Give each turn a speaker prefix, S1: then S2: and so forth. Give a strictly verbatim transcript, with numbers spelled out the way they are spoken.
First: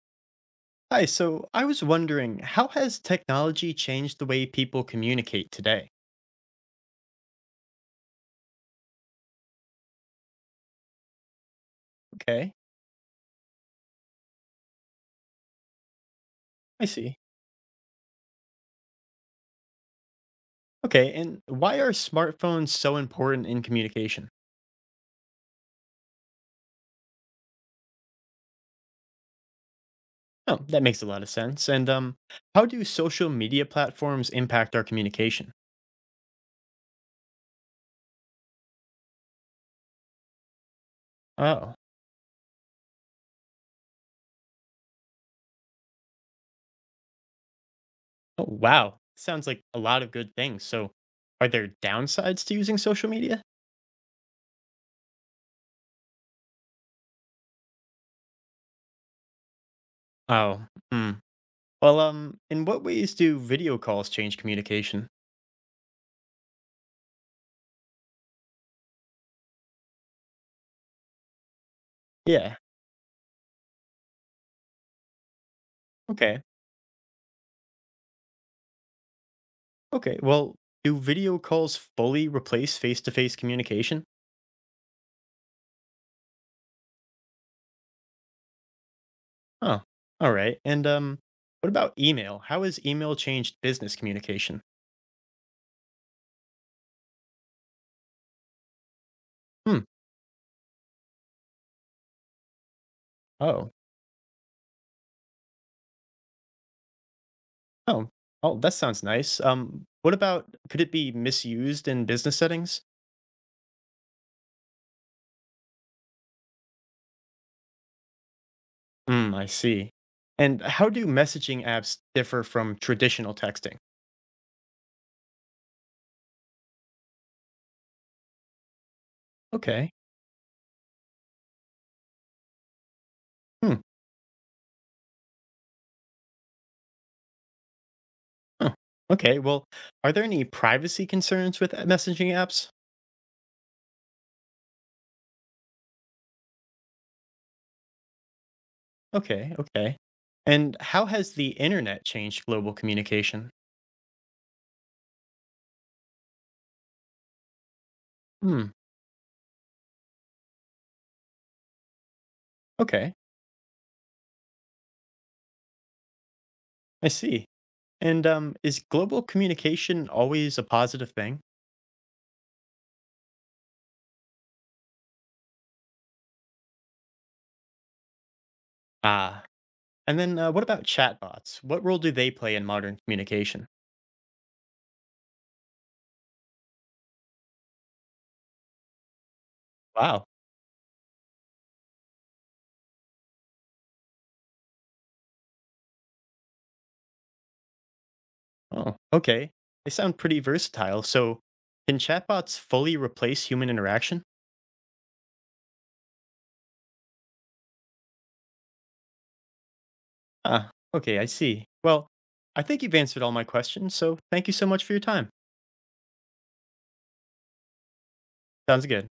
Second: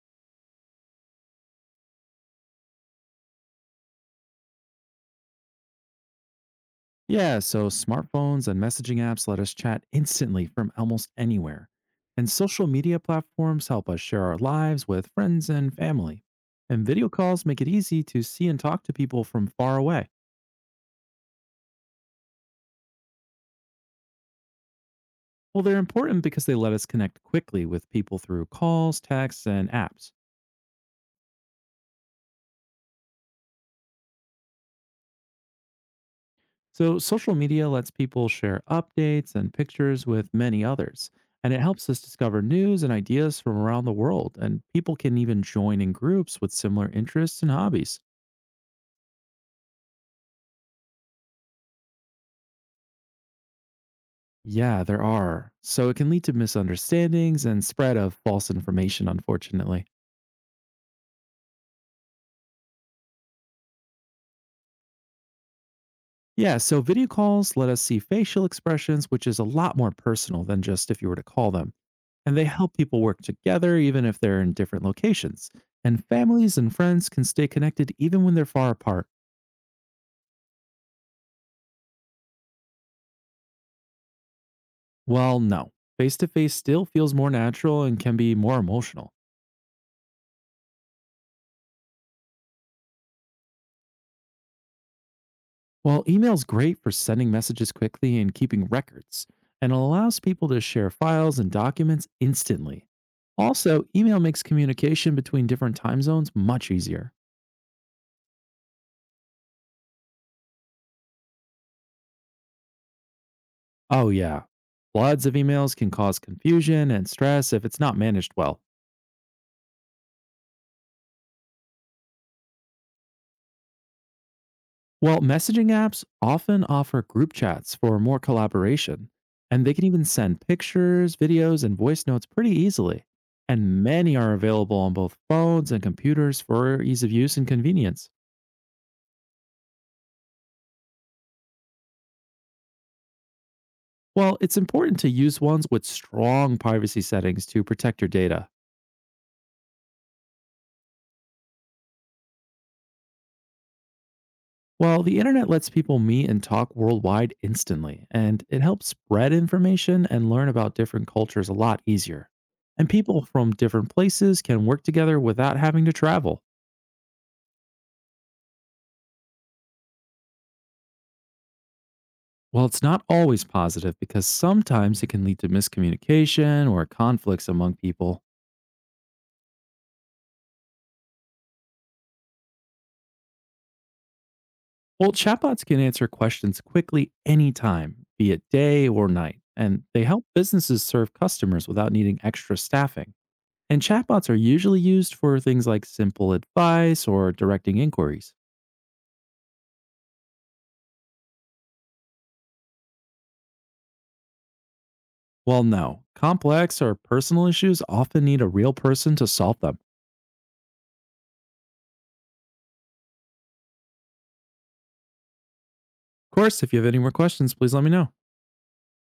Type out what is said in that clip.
S1: Hi, so I was wondering, how has technology changed the way people communicate today?
S2: Yeah, so smartphones and messaging apps let us chat instantly from almost anywhere. And
S1: Okay,
S2: social media platforms help us share our lives with friends and family.
S1: I
S2: And video
S1: see.
S2: calls make it easy to see and talk to people from far away.
S1: Okay, and why are smartphones so important in communication?
S2: Well, they're important because they let us connect quickly with people through calls, texts, and apps.
S1: Oh, that makes a lot of sense. And um, How do social media platforms impact our communication?
S2: So, social media lets people share updates and pictures with many others. And it
S1: Oh,
S2: helps us discover news and ideas from around the world. And people can even join in groups with similar interests and hobbies.
S1: oh wow. Sounds like a lot of good things. So, are there downsides to using social media?
S2: Yeah, there are. So it can lead to misunderstandings and spread of false information, unfortunately.
S1: Oh, hmm. Well, um, in what ways do video calls change communication?
S2: Yeah, so video calls let us see facial expressions, which is a lot more personal than just if you were to call them. And they
S1: Yeah,
S2: help people work together, even if they're in different locations. And
S1: okay.
S2: families and friends can stay connected even when they're far apart.
S1: Okay, well, do video calls fully replace face-to-face communication?
S2: Well, no. Face to face still feels more natural and can be more emotional.
S1: Huh. All right. And um what about email? How has email changed business communication?
S2: While email's great for sending messages quickly and keeping records, and
S1: Hmm.
S2: allows people to share files and documents instantly.
S1: Oh.
S2: Also, email makes communication between different time zones much easier.
S1: Oh. Oh, that sounds nice. Um what about could it be misused in business settings?
S2: Oh, yeah. Floods of emails can cause confusion and stress if it's not managed well.
S1: Hmm, I see. And how do messaging apps differ from traditional texting?
S2: Well, messaging apps often offer group chats for more collaboration, and they can
S1: Okay.
S2: even send pictures, videos, and voice notes pretty easily.
S1: Hmm.
S2: And many are available on both phones and computers for ease of use and convenience.
S1: Huh. Okay, well, are there any privacy concerns with messaging apps?
S2: Well, it's important to use ones with strong privacy settings to protect your data.
S1: Okay, okay. And how has the internet changed global communication?
S2: Well, the internet lets people meet and talk worldwide instantly, and it
S1: Hmm,
S2: helps spread information and learn about different cultures a lot easier. And
S1: okay,
S2: people from different places can work together without having to travel.
S1: I see. And um, Is global communication always a positive thing?
S2: Well, it's not always positive because sometimes it can lead to miscommunication or conflicts among people.
S1: Ah, and then uh, what about chatbots? What role do they play in modern communication?
S2: Well, chatbots can answer questions quickly anytime, be it day or night, and they
S1: Wow.
S2: help businesses serve customers without needing extra staffing. And chatbots are usually used for things like simple advice or directing inquiries.
S1: Oh, okay. They sound pretty versatile. So, can chatbots fully replace human interaction?
S2: Well, no, complex or personal issues often need a real person to solve them.
S1: Ah, okay, I see. Well, I think you've answered all my questions, so thank you so much for your time.
S2: Of course, if you have any more questions, please let me know.
S1: Sounds good.